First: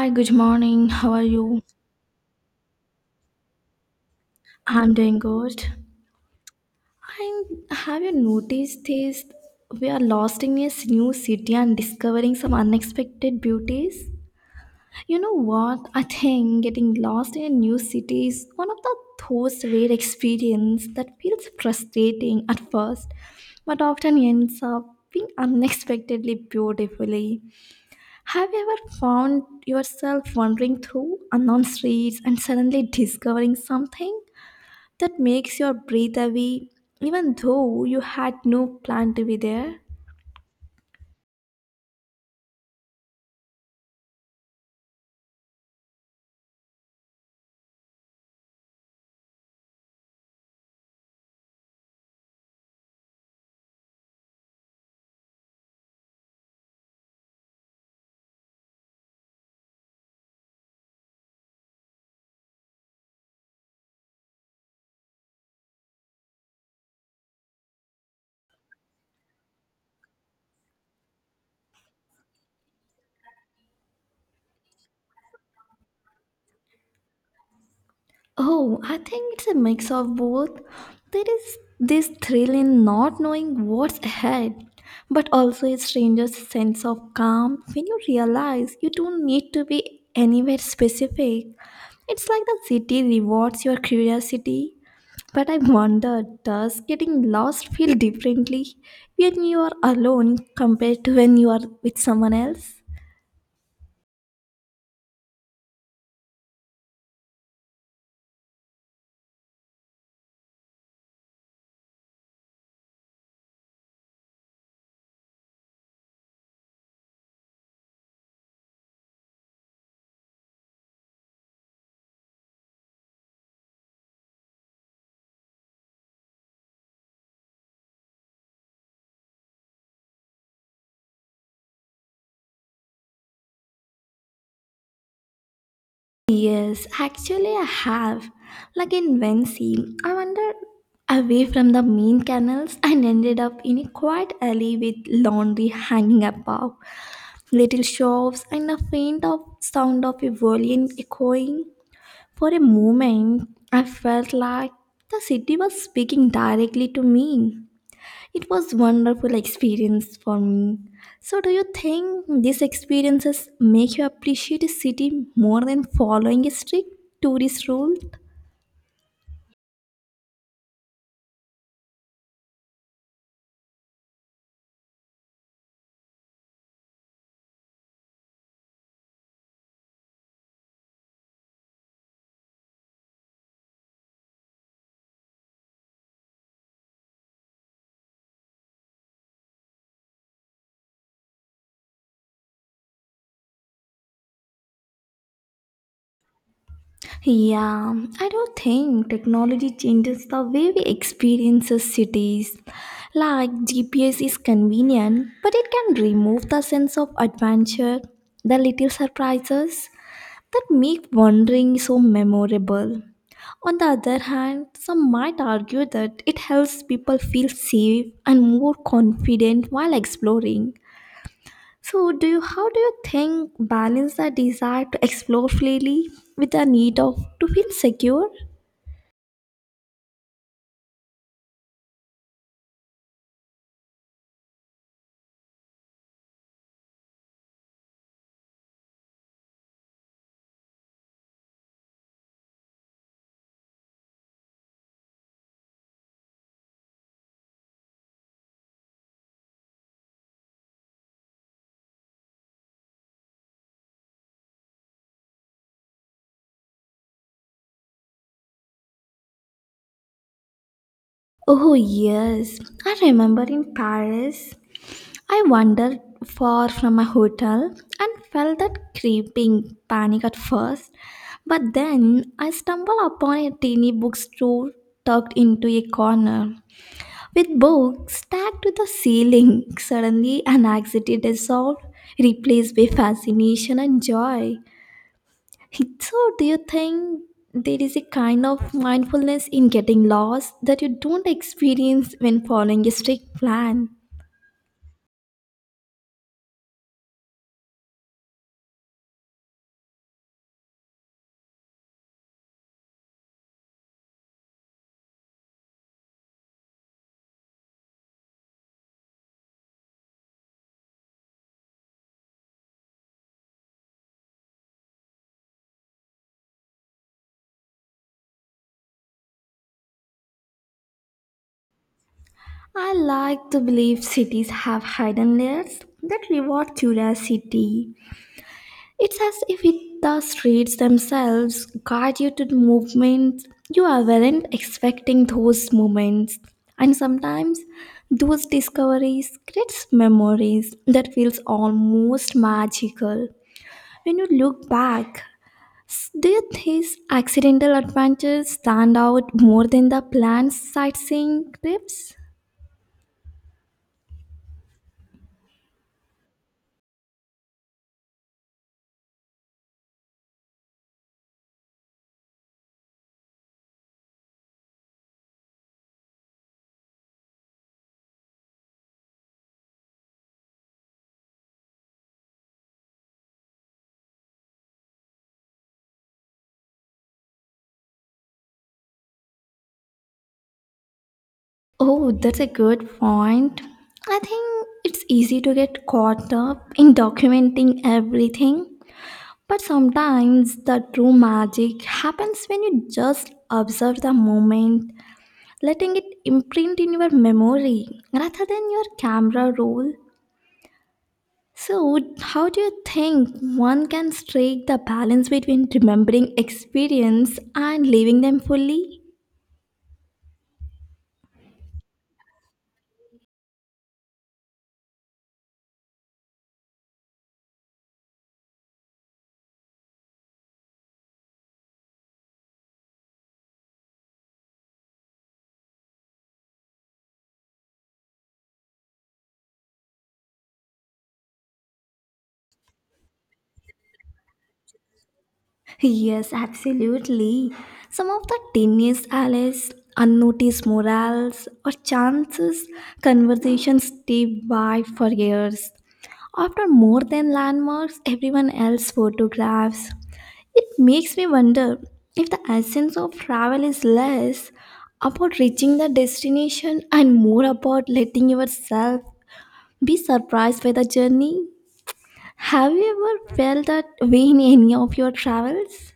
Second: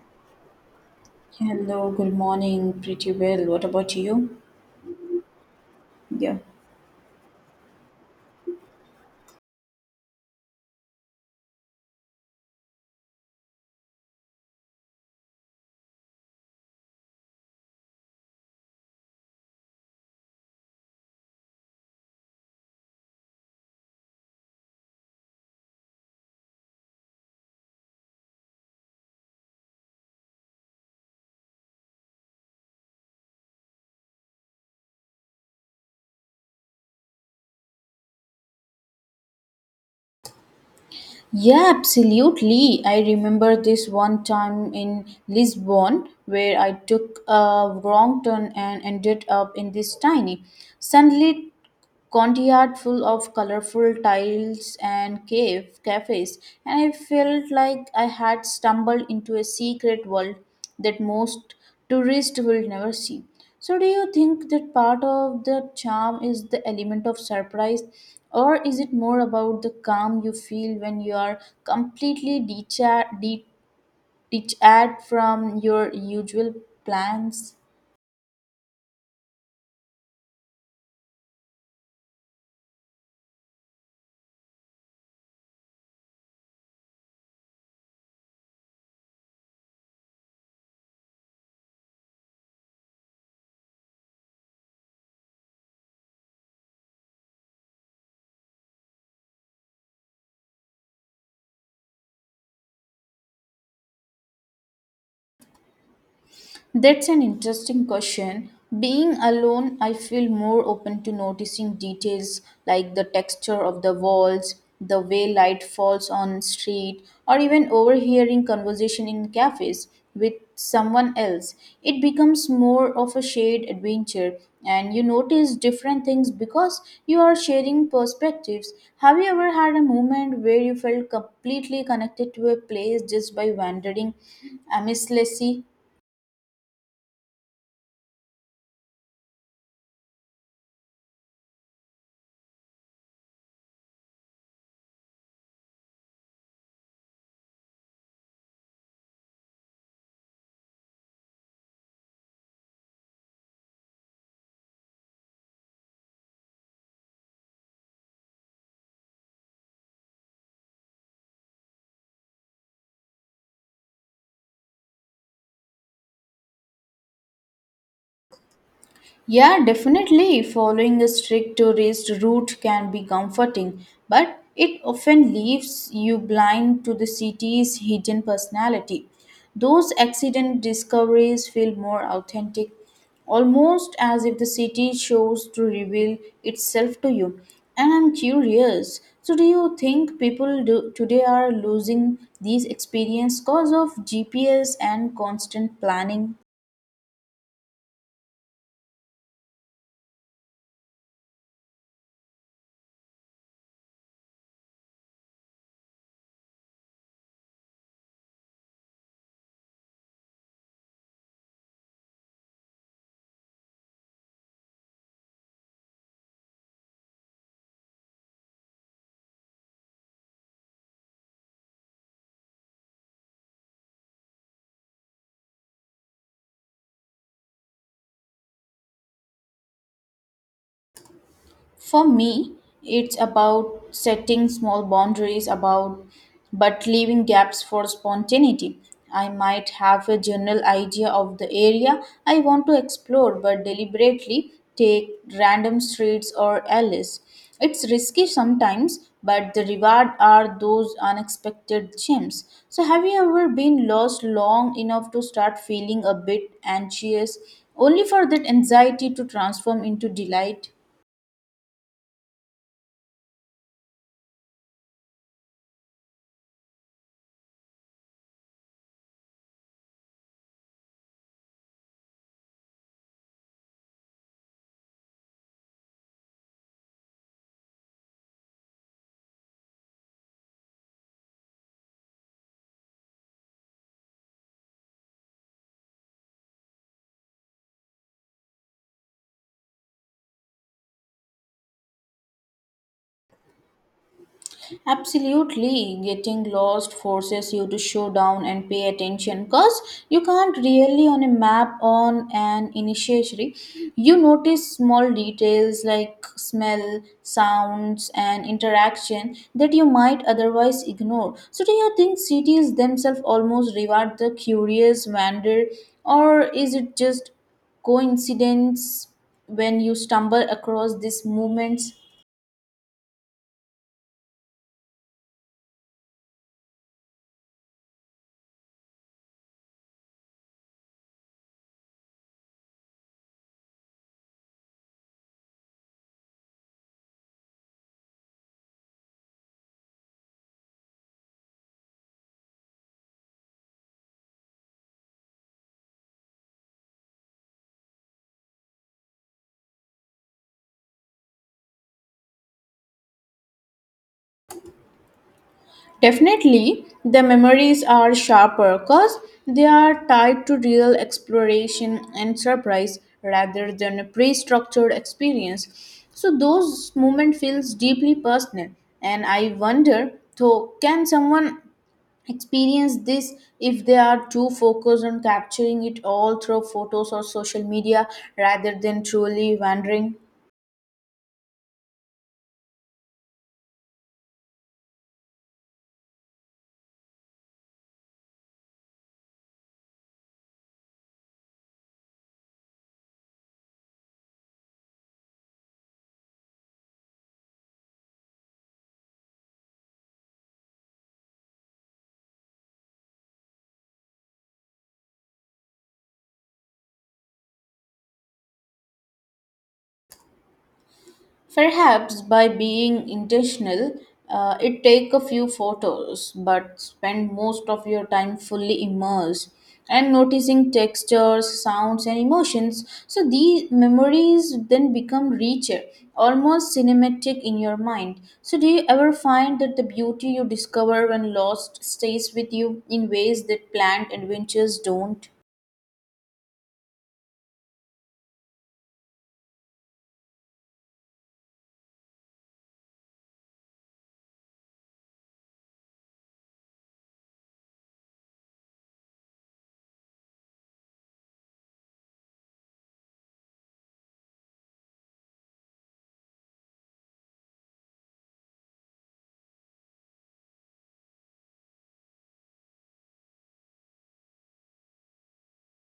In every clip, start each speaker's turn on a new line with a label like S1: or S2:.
S1: Hi, good morning. How are you?
S2: Hello, good morning. Pretty well. What about you?
S1: I'm doing good.
S2: Yeah.
S1: And have you noticed this? We are lost in a new city and discovering some unexpected beauties. You know what? I think getting lost in a new city is one of the those rare experience that feels frustrating at first, but often ends up being unexpectedly beautifully. Have you ever found yourself wandering through unknown streets and suddenly discovering something that makes your breathe away even though you had no plan to be there?
S2: Yeah, absolutely. I remember this one time in Lisbon where I took a wrong turn and ended up in this tiny sunlit courtyard full of colorful tiles and cave cafes, and I felt like I had stumbled into a secret world that most tourists will never see. So do you think that part of the charm is the element of surprise, or is it more about the calm you feel when you are completely detached from your usual plans?
S1: Oh, I think it's a mix of both. There is this thrill in not knowing what's ahead, but also a stranger's sense of calm when you realize you don't need to be anywhere specific. It's like the city rewards your curiosity. But I wonder, does getting lost feel differently when you are alone compared to when you are with someone else?
S2: That's an interesting question. Being alone, I feel more open to noticing details like the texture of the walls, the way light falls on street, or even overhearing conversation in cafes with someone else. It becomes more of a shared adventure, and you notice different things because you are sharing perspectives. Have you ever had a moment where you felt completely connected to a place just by wandering aimlessly?
S1: Yes, actually, I have. Like in Vensey, I wandered away from the main canals and ended up in a quiet alley with laundry hanging above, little shops, and a faint of sound of a violin echoing. For a moment, I felt like the city was speaking directly to me. It was wonderful experience for me. So do you think these experiences make you appreciate a city more than following a strict tourist rule?
S2: Yeah, definitely. Following a strict tourist route can be comforting, but it often leaves you blind to the city's hidden personality. Those accident discoveries feel more authentic, almost as if the city chose to reveal itself to you. And I'm curious, so, do you think people do, today are losing these experience because of GPS and constant planning?
S1: Yeah, I do not think technology changes the way we experience cities. Like GPS is convenient, but it can remove the sense of adventure, the little surprises, that make wandering so memorable. On the other hand, some might argue that it helps people feel safe and more confident while exploring. So, do you, how do you think balance the desire to explore freely with the need of to feel secure?
S2: For me, it's about setting small boundaries about but leaving gaps for spontaneity. I might have a general idea of the area I want to explore but deliberately take random streets or alleys. It's risky sometimes, but the reward are those unexpected gems. So have you ever been lost long enough to start feeling a bit anxious, only for that anxiety to transform into delight?
S1: Oh yes, I remember in Paris, I wandered far from my hotel and felt that creeping panic at first, but then I stumbled upon a tiny bookstore tucked into a corner with books stacked to the ceiling. Suddenly, an anxiety dissolved, replaced by fascination and joy. So, do you think there is a kind of mindfulness in getting lost that you don't experience when following a strict plan?
S2: Absolutely, getting lost forces you to slow down and pay attention because you can't really on a map on an initiatory. You notice small details like smell, sounds, and interaction that you might otherwise ignore. So, do you think cities themselves almost reward the curious wander, or is it just coincidence when you stumble across these movements?
S1: I like to believe cities have hidden layers that reward curiosity. It's as if it, the streets themselves guide you to the movements weren't expecting those moments. And sometimes those discoveries creates memories that feels almost magical. When you look back, do you think accidental adventures stand out more than the planned sightseeing trips?
S2: Definitely, the memories are sharper because they are tied to real exploration and surprise rather than a pre-structured experience. So those moments feels deeply personal, and I wonder, though, can someone experience this if they are too focused on capturing it all through photos or social media rather than truly wandering?
S1: Oh, that's a good point. I think it's easy to get caught up in documenting everything, but sometimes the true magic happens when you just observe the moment, letting it imprint in your memory rather than your camera roll. So, how do you think one can strike the balance between remembering experience and living them fully?
S2: Perhaps by being intentional, it take a few photos, but spend most of your time fully immersed and noticing textures, sounds, and emotions. So these memories then become richer, almost cinematic in your mind. So do you ever find that the beauty you discover when lost stays with you in ways that planned adventures don't?
S1: Yes, absolutely. Some of the tiniest allies, unnoticed morals, or chances conversations stay by for years. Often more than landmarks, everyone else photographs. It makes me wonder if the essence of travel is less about reaching the destination and more about letting yourself be surprised by the journey. Have you ever felt that way in any of your travels?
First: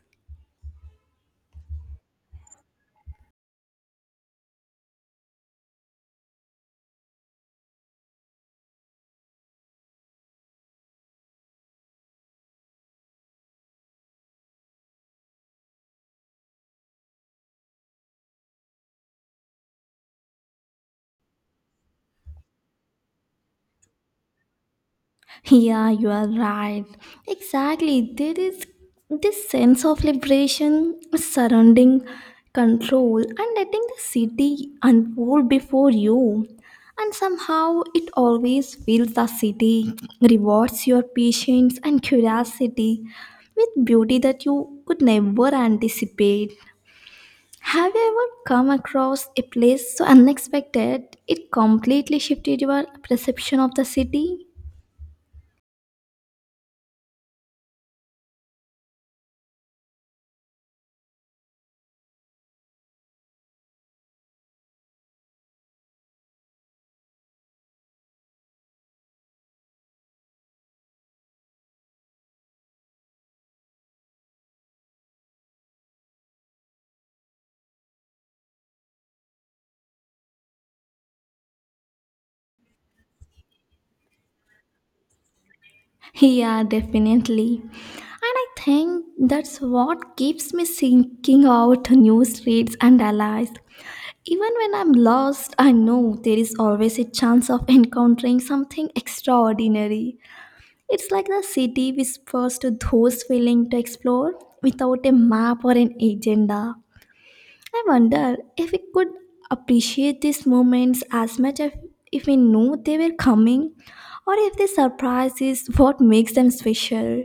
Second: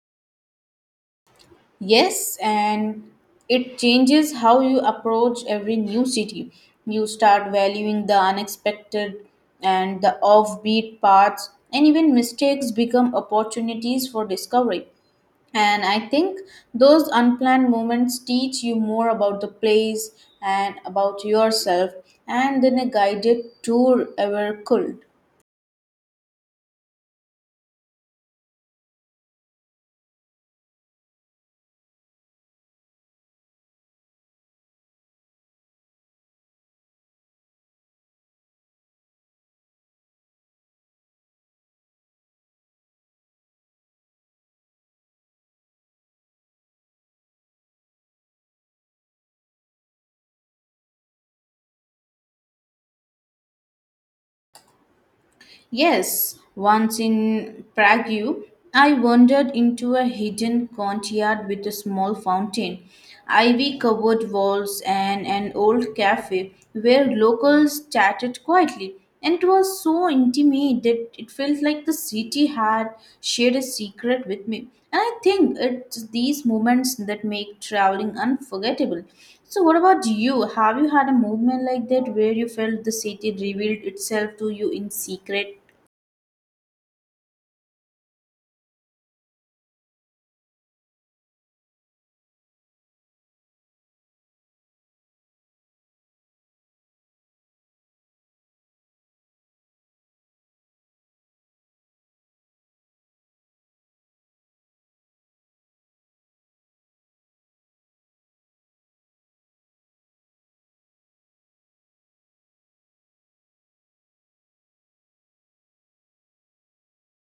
S2: Yes, and it changes how you approach every new city. You start valuing the unexpected and the offbeat paths, and even mistakes become opportunities for discovery. And I think those unplanned moments teach you more about the place and about yourself and than a guided tour ever could.
S1: Yeah, you are right. Exactly. There is this sense of liberation surrounding control and letting the city unfold before you. And somehow it always feels the city rewards your patience and curiosity with beauty that you could never anticipate. Have you ever come across a place so unexpected it completely shifted your perception of the city?
S2: Yes, once in Prague, I wandered into a hidden courtyard with a small fountain, ivy covered walls, and an old cafe where locals chatted quietly. And it was so intimate that it felt like the city had shared a secret with me. And I think it's these moments that make traveling unforgettable. So, what about you? Have you had a movement like that where you felt the city revealed itself to you in secret?
S1: Yeah, definitely. And I think that's what keeps me seeking out new streets and allies. Even when I'm lost, I know there is always a chance of encountering something extraordinary. It's like the city whispers to those willing to explore without a map or an agenda. I wonder if we could appreciate these moments as much as if we knew they were coming, or if the surprise is what makes them special.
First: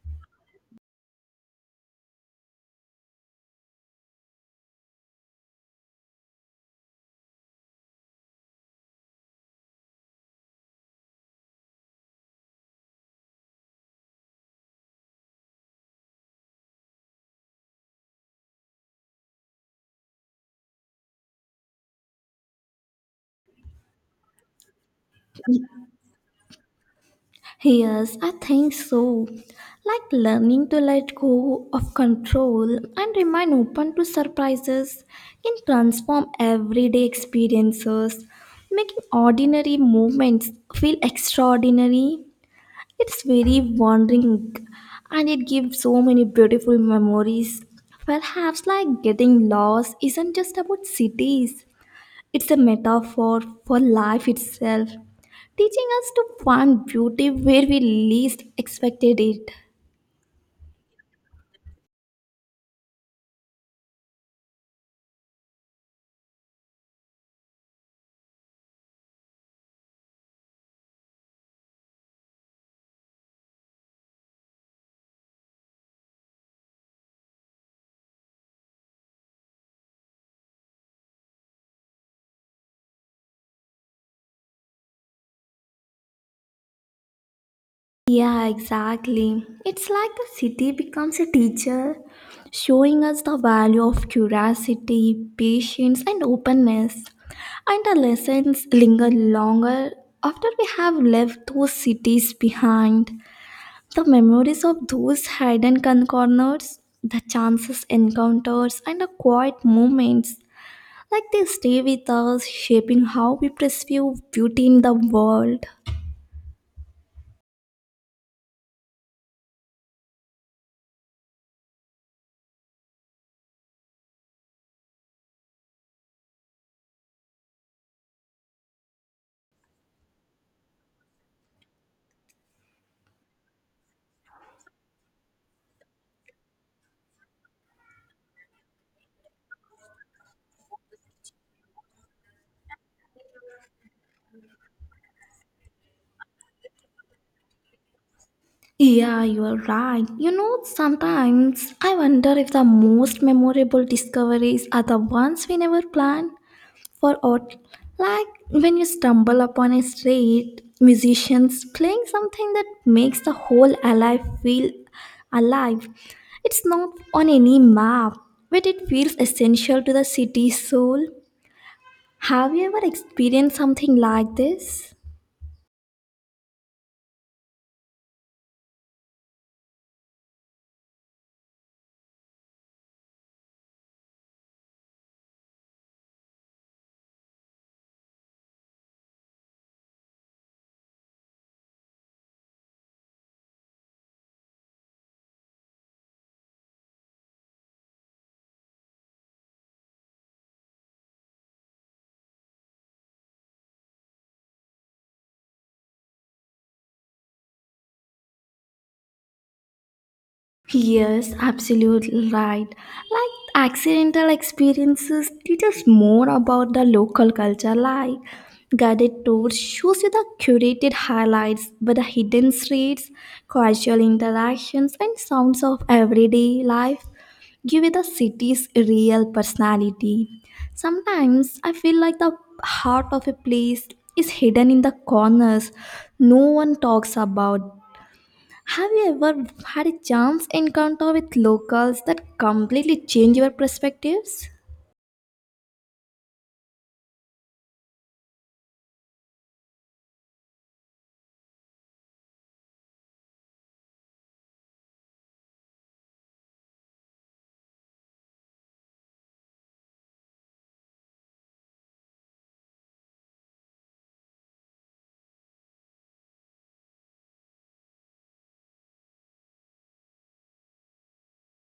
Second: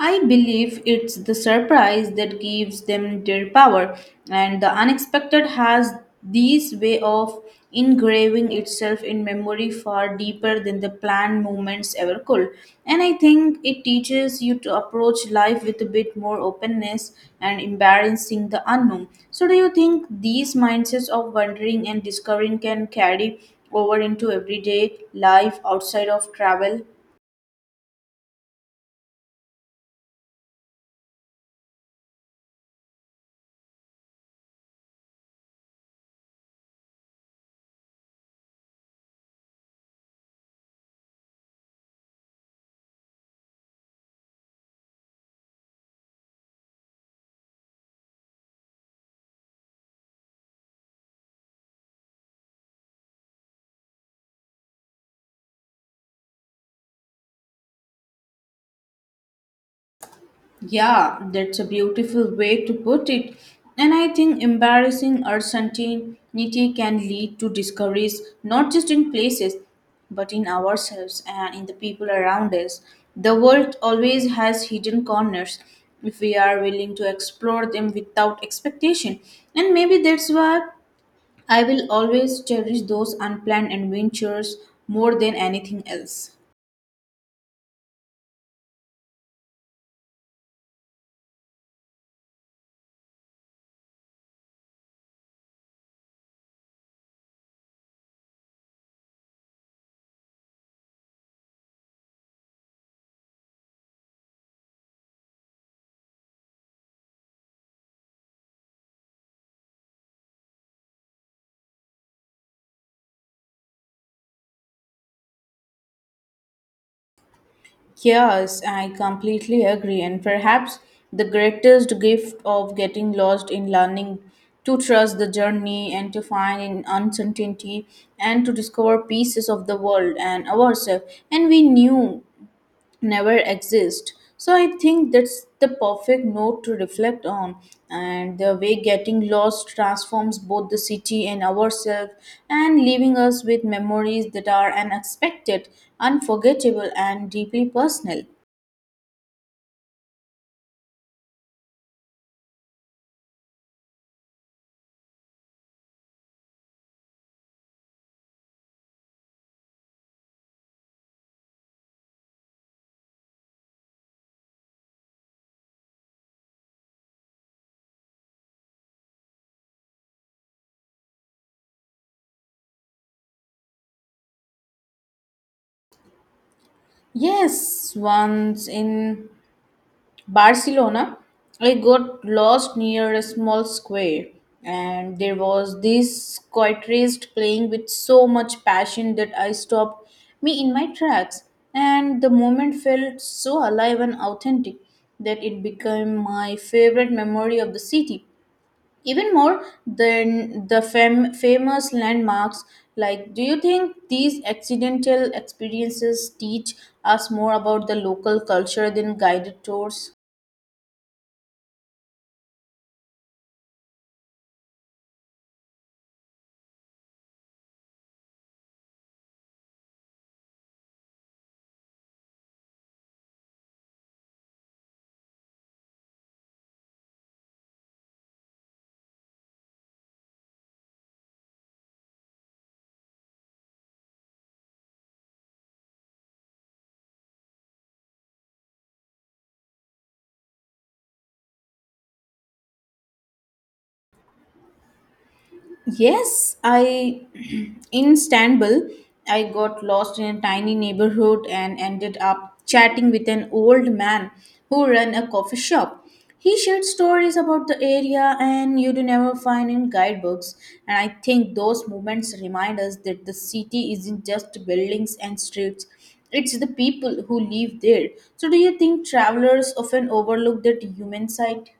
S2: I believe it's the surprise that gives them their power, and the unexpected has this way of engraving itself in memory far deeper than the planned moments ever could. And I think it teaches you to approach life with a bit more openness and embracing the unknown. So, do you think these mindsets of wondering and discovering can carry over into everyday life outside of travel?
S1: Yes, I think so. Like learning to let go of control and remain open to surprises can transform everyday experiences, making ordinary moments feel extraordinary. It's very wandering and it gives so many beautiful memories. Perhaps like getting lost isn't just about cities, it's a metaphor for life itself, teaching us to find beauty where we least expected it.
S2: Yeah, that's a beautiful way to put it. And I think embarrassing uncertainty can lead to discoveries not just in places, but in ourselves and in the people around us. The world always has hidden corners if we are willing to explore them without expectation. And maybe that's why I will always cherish those unplanned adventures more than anything else.
S1: Yeah, exactly. It's like the city becomes a teacher, showing us the value of curiosity, patience, and openness. And the lessons linger longer after we have left those cities behind. The memories of those hidden corners, the chances, encounters, and the quiet moments like they stay with us, shaping how we perceive beauty in the world.
S2: Yes, I completely agree. And perhaps the greatest gift of getting lost in learning to trust the journey and to find in uncertainty and to discover pieces of the world and ourselves and we knew never exist. So I think that's the perfect note to reflect on and the way getting lost transforms both the city and ourselves and leaving us with memories that are unexpected, unforgettable and deeply personal.
S1: Yeah, you are right. You know, sometimes I wonder if the most memorable discoveries are the ones we never plan for or like when you stumble upon a street musicians playing something that makes the whole alive feel alive. It's not on any map, but it feels essential to the city's soul. Have you ever experienced something like this?
S2: Yes, once in Barcelona, I got lost near a small square, and there was this guitarist playing with so much passion that I stopped me in my tracks. And the moment felt so alive and authentic that it became my favorite memory of the city. Even more than the fam- famous landmarks, like, do you think these accidental experiences teach us more about the local culture than guided tours?
S1: Yes, absolutely right. Like accidental experiences teach us more about the local culture. Like guided tours shows you the curated highlights, but the hidden streets, casual interactions, and sounds of everyday life give you the city's real personality. Sometimes I feel like the heart of a place is hidden in the corners no one talks about. Have you ever had a chance encounter with locals that completely change your perspectives?
S2: Yes, I in Istanbul, I got lost in a tiny neighborhood and ended up chatting with an old man who ran a coffee shop. He shared stories about the area and you'd never find in guidebooks. And I think those moments remind us that the city isn't just buildings and streets, it's the people who live there. So, do you think travelers often overlook that human side?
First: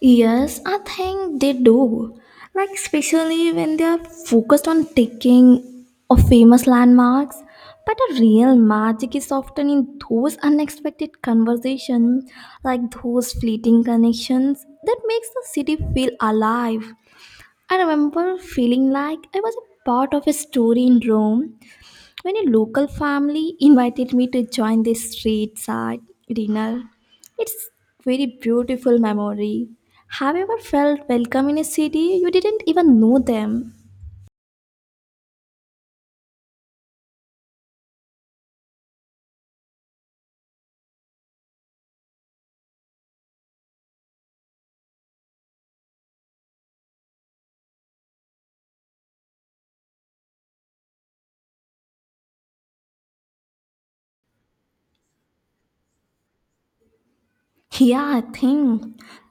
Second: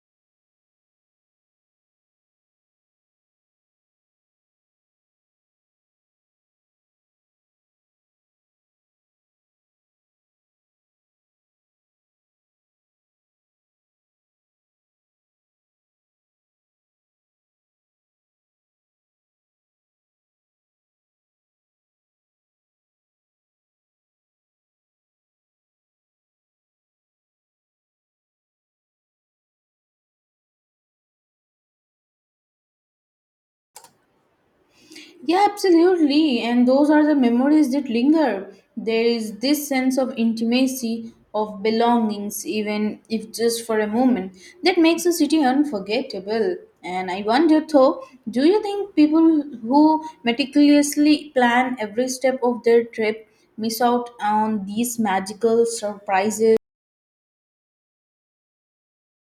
S1: Yes, I think they do. Like, especially when they are focused on taking of famous landmarks. But the real magic is often in those unexpected conversations, like those fleeting connections that makes the city feel alive. I remember feeling like I was a part of a story in Rome when a local family invited me to join their street side dinner, it's very beautiful memory. Have you ever felt welcome in a city you didn't even know them?
S2: Yeah, absolutely. And those are the memories that linger. There is this sense of intimacy, of belongings, even if just for a moment, that makes a city unforgettable. And I wonder though, do you think people who meticulously plan every step of their trip miss out on these magical surprises?
S1: Yeah, I think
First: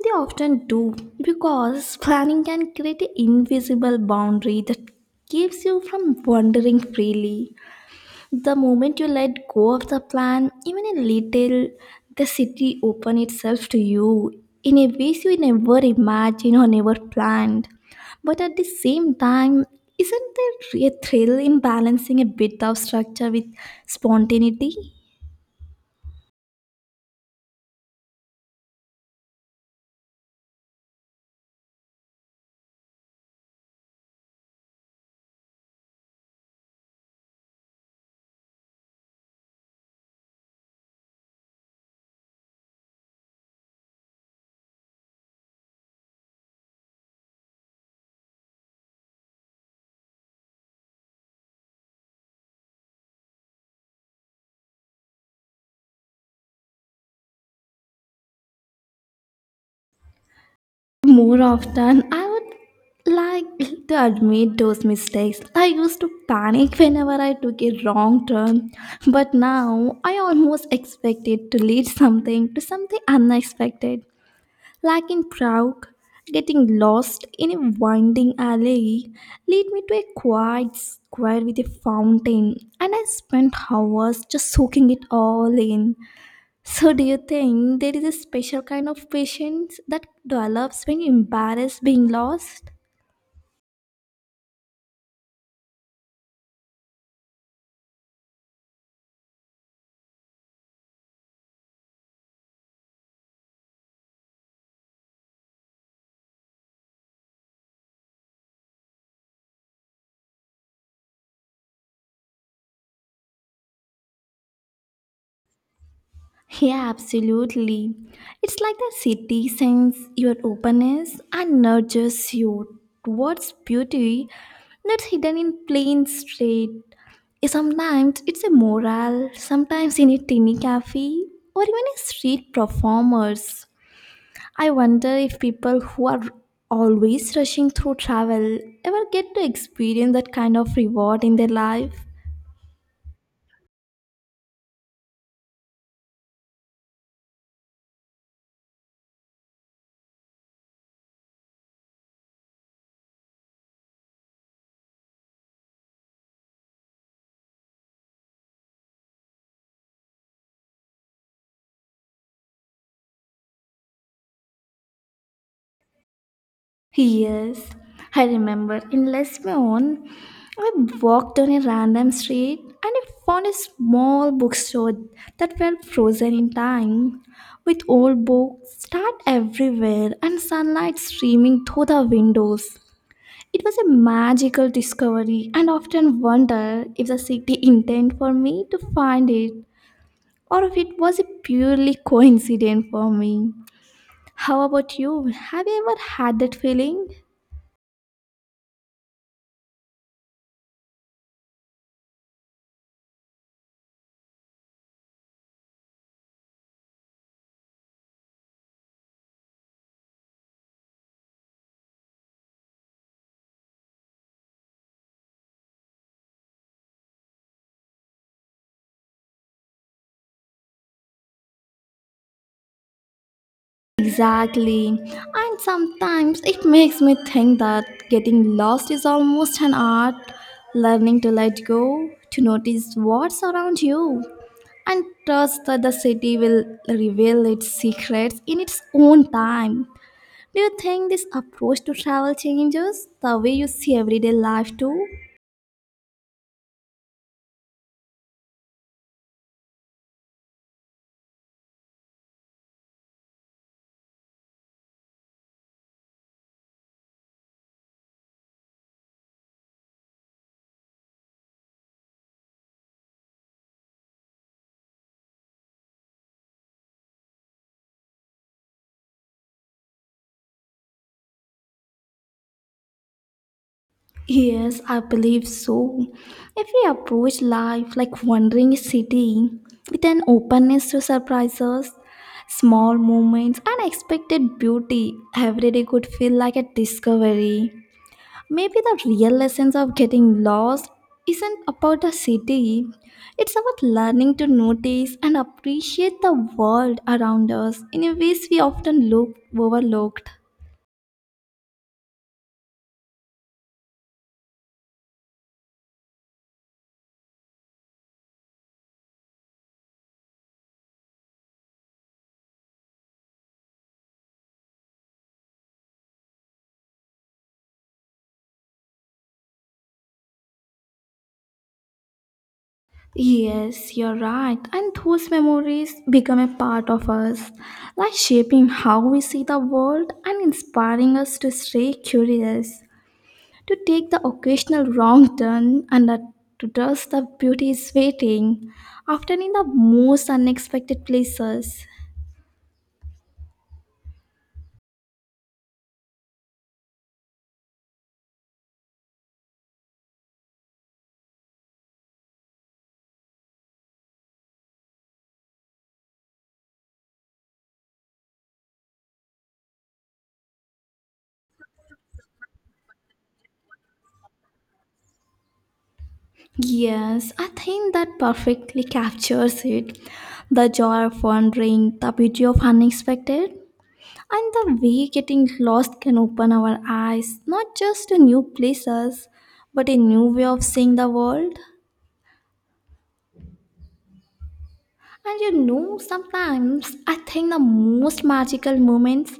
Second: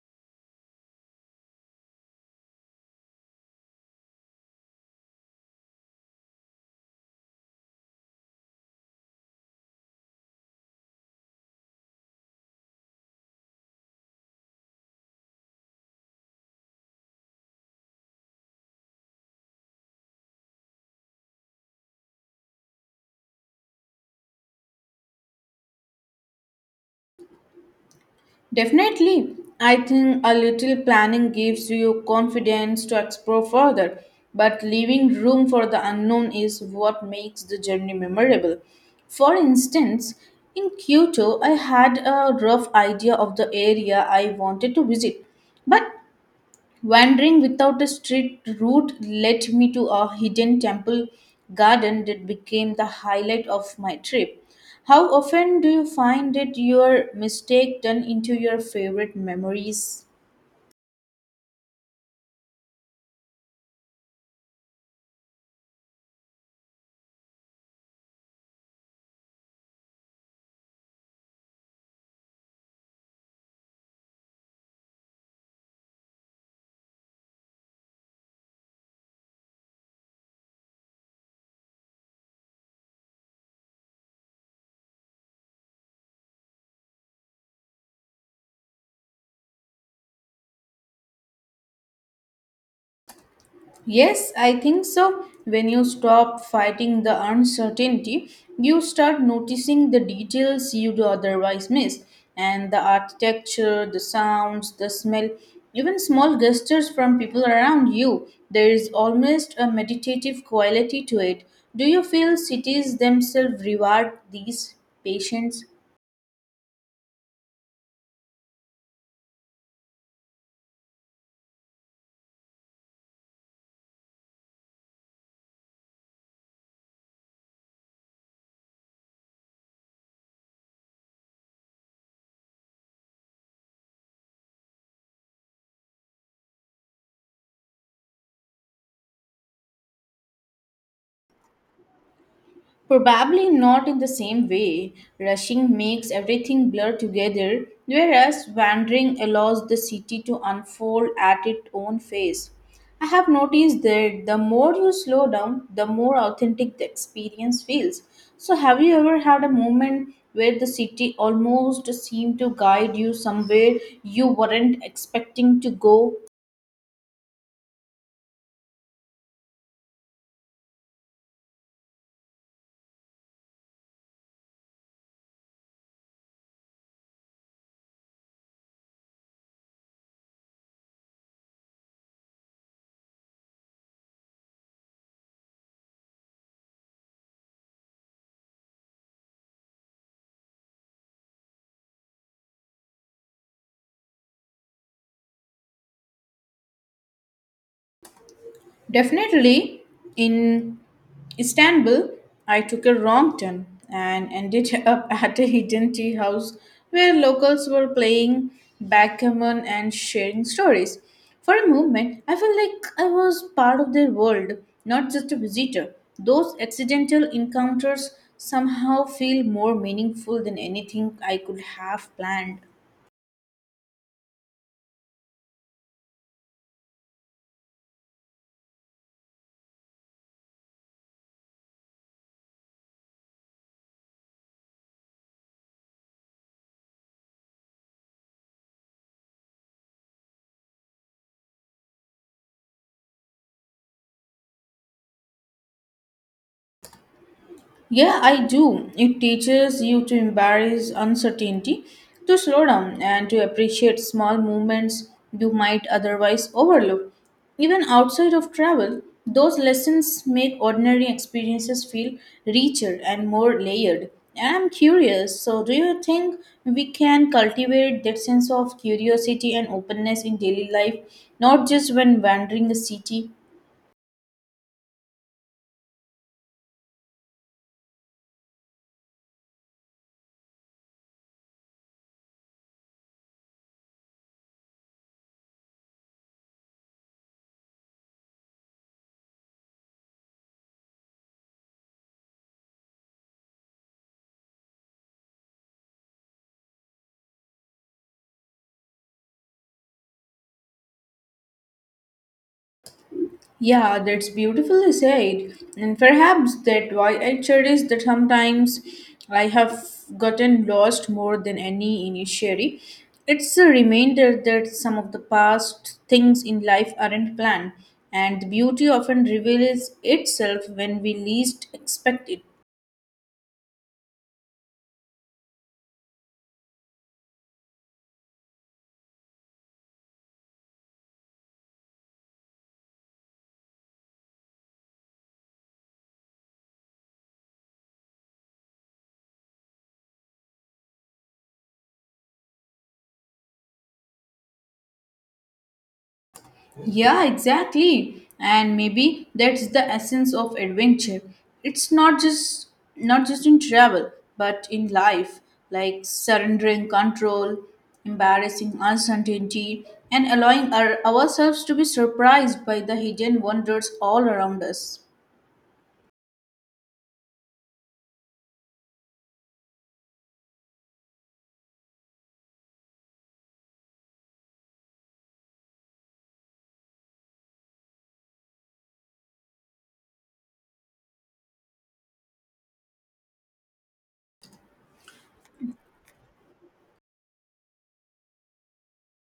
S1: they often do because planning can create an invisible boundary that keeps you from wandering freely. The moment you let go of the plan, even a little, the city opens itself to you in a ways you never imagined or never planned. But at the same time, isn't there a thrill in balancing a bit of structure with spontaneity?
S2: Definitely. I think a little planning gives you confidence to explore further, but leaving room for the unknown is what makes the journey memorable. For instance, in Kyoto, I had a rough idea of the area I wanted to visit, but wandering without a straight route led me to a hidden temple garden that became the highlight of my trip. How often do you find that your mistake turn into your favorite memories?
S1: More often, I would like to admit those mistakes. I used to panic whenever I took a wrong turn, but now I almost expect it to lead something to something unexpected, like in Prague. Getting lost in a winding alley lead me to a quiet square with a fountain, and I spent hours just soaking it all in. So, do you think there is a special kind of patience that develops when embarrassed being lost?
S2: Yes, I think so. When you stop fighting the uncertainty, you start noticing the details you'd otherwise miss, and the architecture, the sounds, the smell, even small gestures from people around you. There is almost a meditative quality to it. Do you feel cities themselves reward these patience?
S1: Yeah, absolutely. It's like the city sends your openness and nurtures you towards beauty that's hidden in plain street. Sometimes it's a mural, sometimes in a tiny cafe, or even a street performers. I wonder if people who are always rushing through travel ever get to experience that kind of reward in their life.
S2: Probably not in the same way. Rushing makes everything blur together, whereas wandering allows the city to unfold at its own pace. I have noticed that the more you slow down, the more authentic the experience feels. So, have you ever had a moment where the city almost seemed to guide you somewhere you weren't expecting to go?
S1: Yes, I remember in Lesbian, I walked on a random street and I found a small bookstore that felt frozen in time, with old books stacked everywhere and sunlight streaming through the windows. It was a magical discovery, and often wonder if the city intended for me to find it or if it was a purely coincidence for me. How about you? Have you ever had that feeling?
S2: Definitely, in Istanbul, I took a wrong turn and ended up at a hidden tea house where locals were playing backgammon and sharing stories. For a moment, I felt like I was part of their world, not just a visitor. Those accidental encounters somehow feel more meaningful than anything I could have planned.
S1: Exactly. And sometimes it makes me think that getting lost is almost an art, learning to let go, to notice what's around you, and trust that the city will reveal its secrets in its own time. Do you think this approach to travel changes the way you see everyday life too?
S2: Yeah, I do. It teaches you to embrace uncertainty, to slow down, and to appreciate small movements you might otherwise overlook. Even outside of travel, those lessons make ordinary experiences feel richer and more layered. And I'm curious, so do you think we can cultivate that sense of curiosity and openness in daily life, not just when wandering a city?
S1: Yes, I believe so. If we approach life like wandering a city with an openness to surprises, small moments, and expected beauty, every day could feel like a discovery. Maybe the real lessons of getting lost isn't about a city. It's about learning to notice and appreciate the world around us in a ways we often look overlooked.
S2: Yeah, that's beautifully said. And perhaps that why I cherish that sometimes I have gotten lost more than any initially. It's a reminder that some of the past things in life aren't planned, and the beauty often reveals itself when we least expect it.
S1: Yes, you're right. And those memories become a part of us, like shaping how we see the world and inspiring us to stay curious, to take the occasional wrong turn and to dust the beauty is waiting, often in the most unexpected places.
S2: Yeah, exactly. And maybe that's the essence of adventure. It's not just in travel, but in life, like surrendering control, embarrassing uncertainty, and allowing ourselves to be surprised by the hidden wonders all around us.
S1: Yes, I think that perfectly captures it. The joy of wandering, the beauty of unexpected, and the way getting lost can open our eyes not just to new places, but a new way of seeing the world. And you know, sometimes I think the most magical moments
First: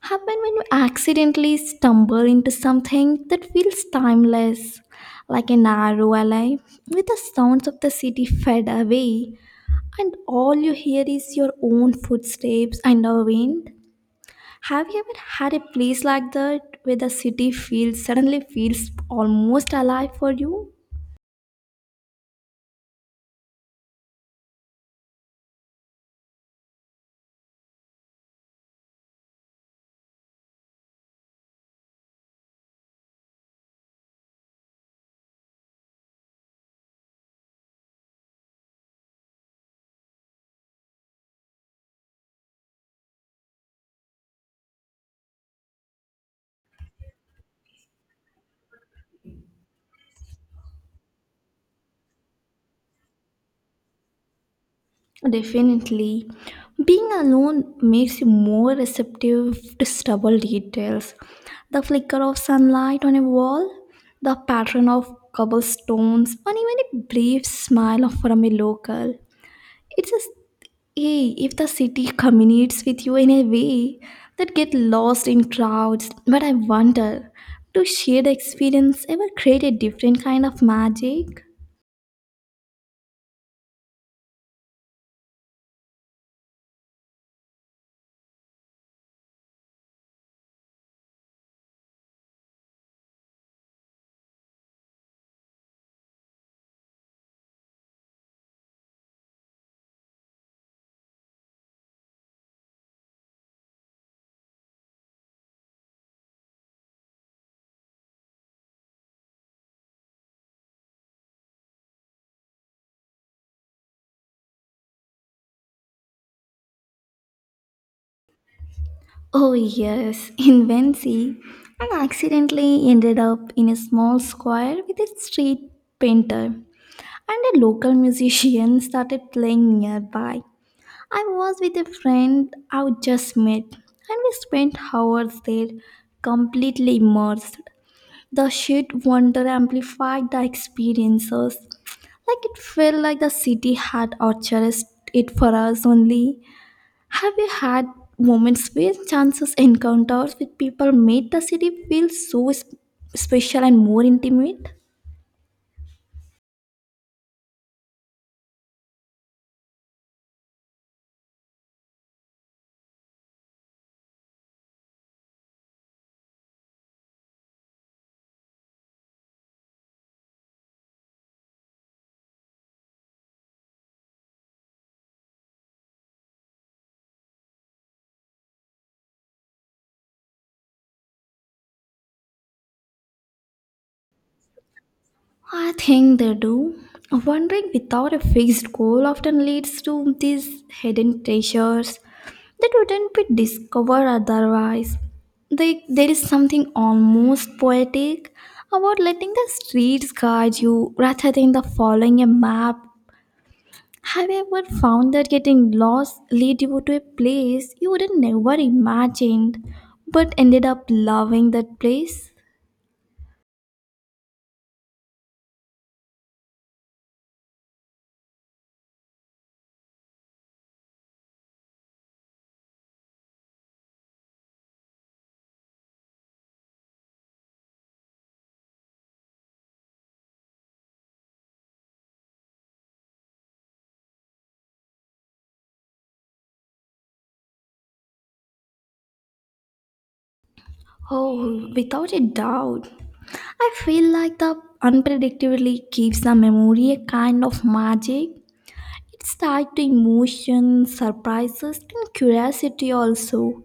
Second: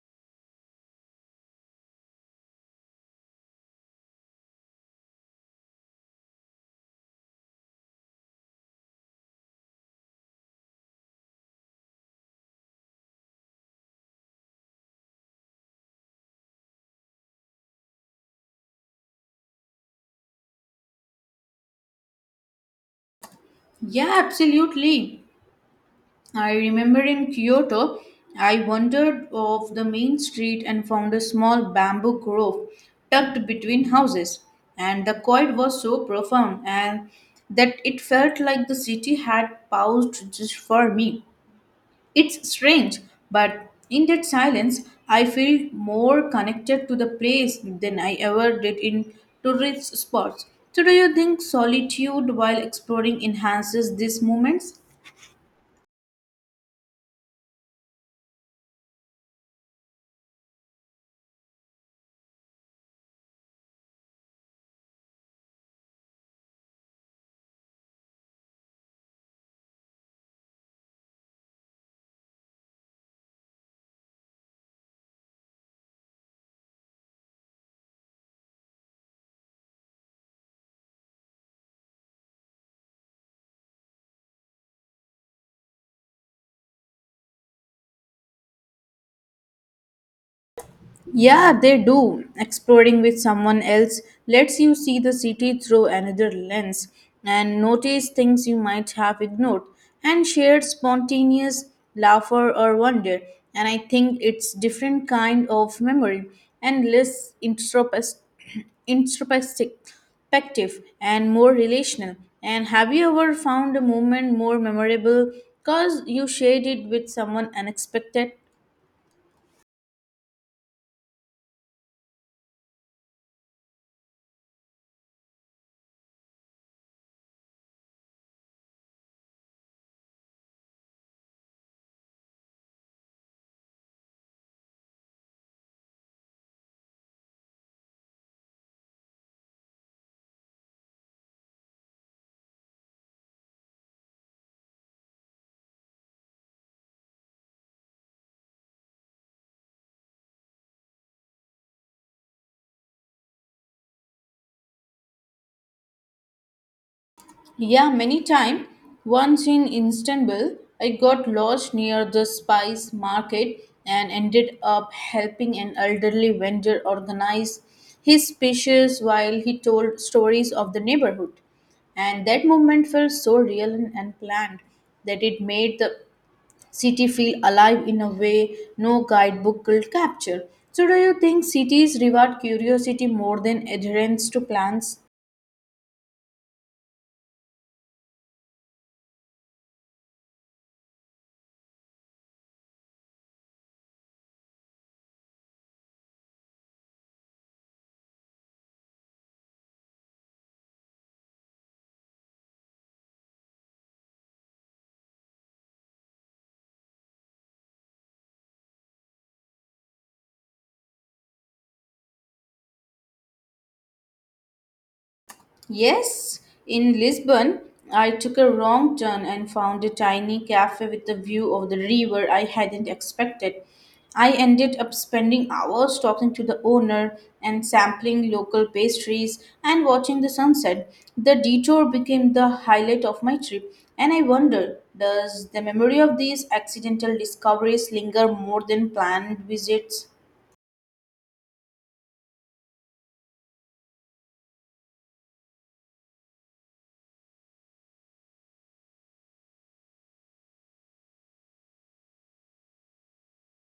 S1: happen when you accidentally stumble into something that feels timeless, like a narrow alley with the sounds of the city fade away, and all you hear is your own footsteps and the wind. Have you ever had a place like that where the city feels suddenly feels almost alive for you?
S2: Yeah, absolutely. I remember in Kyoto, I wandered off the main street and found a small bamboo grove tucked between houses. And the quiet was so profound and that it felt like the city had paused just for me. It's strange, but in that silence, I feel more connected to the place than I ever did in tourist spots. So, do you think solitude while exploring enhances these moments?
S1: Definitely. Being alone makes you more receptive to stubble details. The flicker of sunlight on a wall, the pattern of cobblestones, or even a brief smile from a local. It's just, hey, if the city communicates with you in a way that get lost in crowds, but I wonder, do shared experience ever create a different kind of magic?
S2: Yeah, they do. Exploring with someone else lets you see the city through another lens and notice things you might have ignored and shared spontaneous laughter or wonder. And I think it's different kind of memory and less introspective and more relational. And have you ever found a moment more memorable because you shared it with someone unexpected?
S1: Oh, yes, in Wensi, and accidentally ended up in a small square with a street painter and a local musician started playing nearby. I was with a friend I would just met, and we spent hours there completely immersed. The sheer wonder amplified the experiences. Like it felt like the city had orchestrated it for us only. Have you had moments where chances encounters with people made the city feel so special and more intimate?
S2: Yeah, many time. Once in Istanbul, I got lost near the spice market and ended up helping an elderly vendor organize his speeches while he told stories of the neighborhood. And that moment felt so real and planned that it made the city feel alive in a way no guidebook could capture. So, do you think cities reward curiosity more than adherence to plans?
S1: I think they do. Wandering without a fixed goal often leads to these hidden treasures that wouldn't be discovered otherwise. They, there is something almost poetic about letting the streets guide you rather than the following a map. Have you ever found that getting lost lead you to a place you would have never imagined but ended up loving that place?
S2: Yes, in Lisbon, I took a wrong turn and found a tiny cafe with a view of the river I hadn't expected. I ended up spending hours talking to the owner and sampling local pastries and watching the sunset. The detour became the highlight of my trip, and I wonder does the memory of these accidental discoveries linger more than planned visits?
S1: Oh, without a doubt. I feel like the unpredictably gives the memory a kind of magic. It's tied to emotion, surprises, and curiosity also.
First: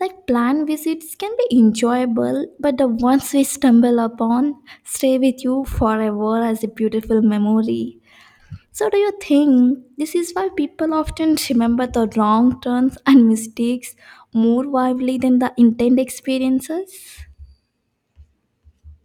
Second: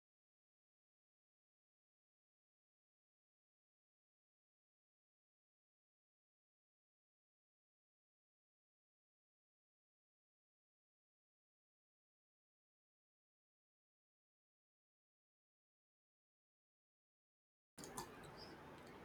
S1: Like planned visits can be enjoyable, but the ones we stumble upon stay with you forever as a beautiful memory. So, do you think this is why people often remember the wrong turns and mistakes more vividly than the intended experiences?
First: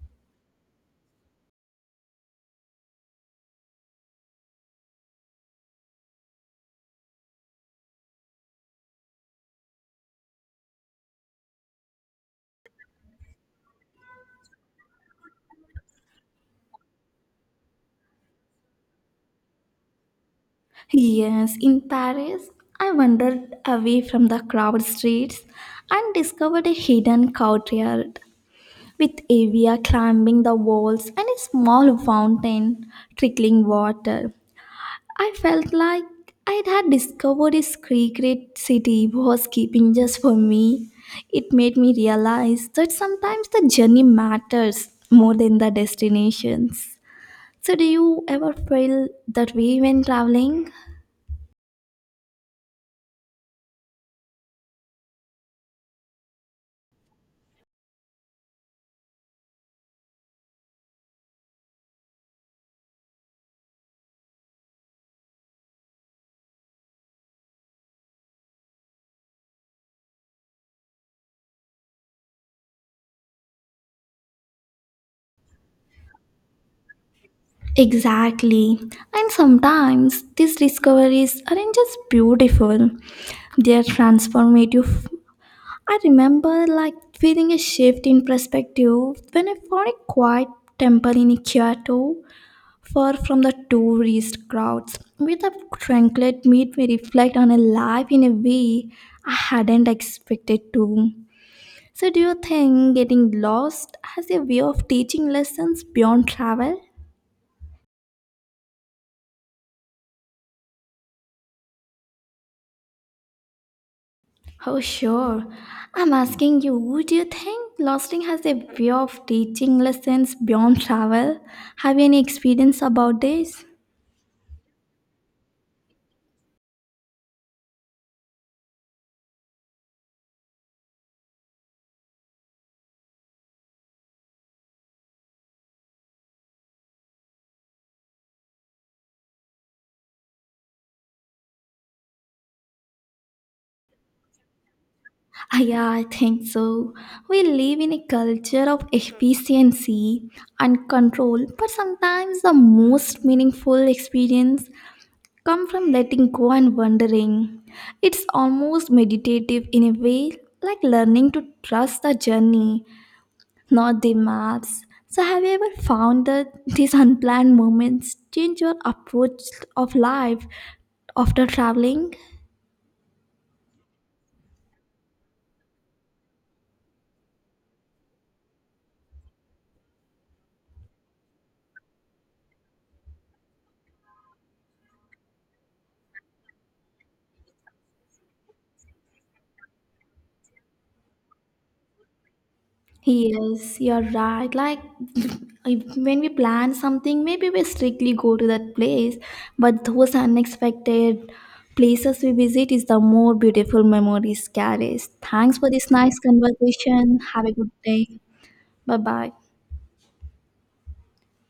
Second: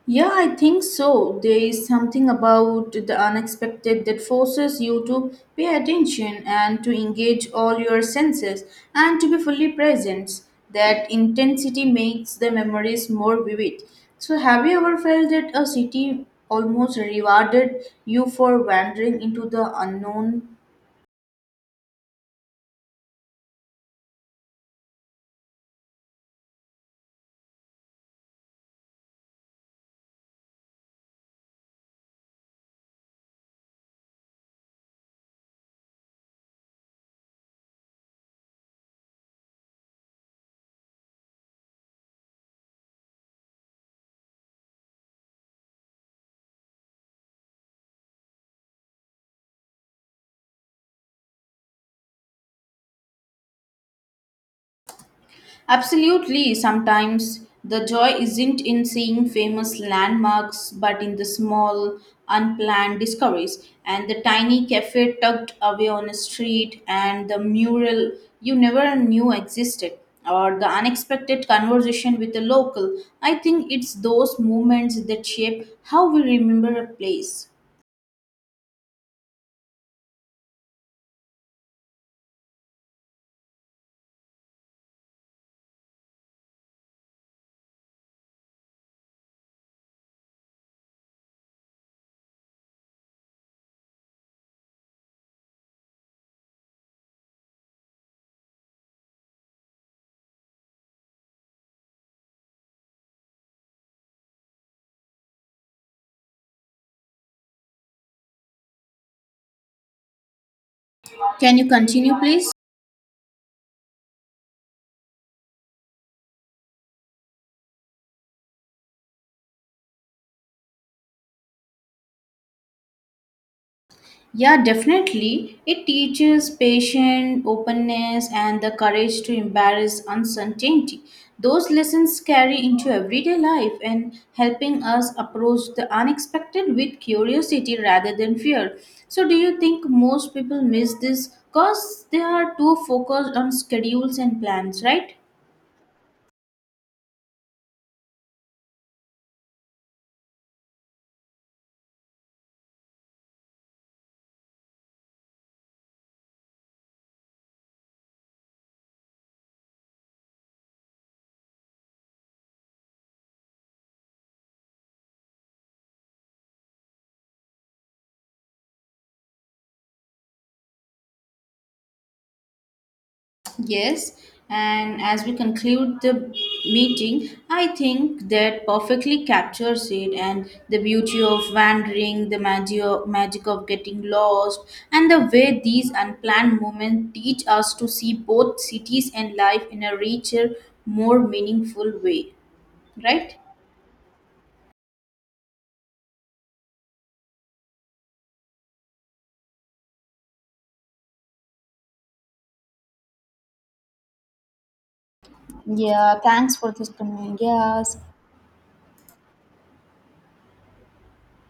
S2: Yeah, I think so. There is something about the unexpected that forces you to pay attention and to engage all your senses and to be fully present. That intensity makes the memories more vivid. So, have you ever felt that a city almost rewarded you for wandering into the unknown?
S1: Yes, in Paris, I wandered away from the crowded streets and discovered a hidden courtyard with avia climbing the walls and a small fountain trickling water. I felt like I had discovered a secret city was keeping just for me. It made me realize that sometimes the journey matters more than the destinations. So, do you ever feel that way when traveling?
S2: Absolutely, sometimes the joy isn't in seeing famous landmarks but in the small, unplanned discoveries and the tiny cafe tucked away on a street and the mural you never knew existed or the unexpected conversation with a local. I think it's those moments that shape how we remember a place.
S1: Exactly. And sometimes these discoveries aren't just beautiful, they are transformative. I remember like feeling a shift in perspective when I found a quiet temple in Kyoto far from the tourist crowds. With a tranquil made me reflect on a life in a way I hadn't expected to. So, do you think getting lost has a way of teaching lessons beyond travel?
S2: Can you continue, please?
S1: Oh, sure. I'm asking you, do you think losting has a way of teaching lessons beyond travel? Have you any experience about this?
S2: Yeah, definitely. It teaches patience, openness, and the courage to embrace uncertainty. Those lessons carry into everyday life and helping us approach the unexpected with curiosity rather than fear. So, do you think most people miss this because they are too focused on schedules and plans, right?
S1: Ah, yeah, I think so. We live in a culture of efficiency and control, but sometimes the most meaningful experience come from letting go and wondering. It's almost meditative in a way, like learning to trust the journey, not the maps. So have you ever found that these unplanned moments change your approach of life after traveling?
S2: Yes, and as we conclude the meeting, I think that perfectly captures it and the beauty of wandering, the magio- magic of getting lost, and the way these unplanned moments teach us to see both cities and life in a richer, more meaningful way. Right?
S1: Yes, you're right. Like when we plan something, maybe we strictly go to that place, but those unexpected places we visit is the more beautiful memories carries. Thanks for this nice
S2: Yeah, thanks for this.
S1: conversation.
S2: Comment.
S1: Have a good
S2: Yeah,
S1: day. Bye bye.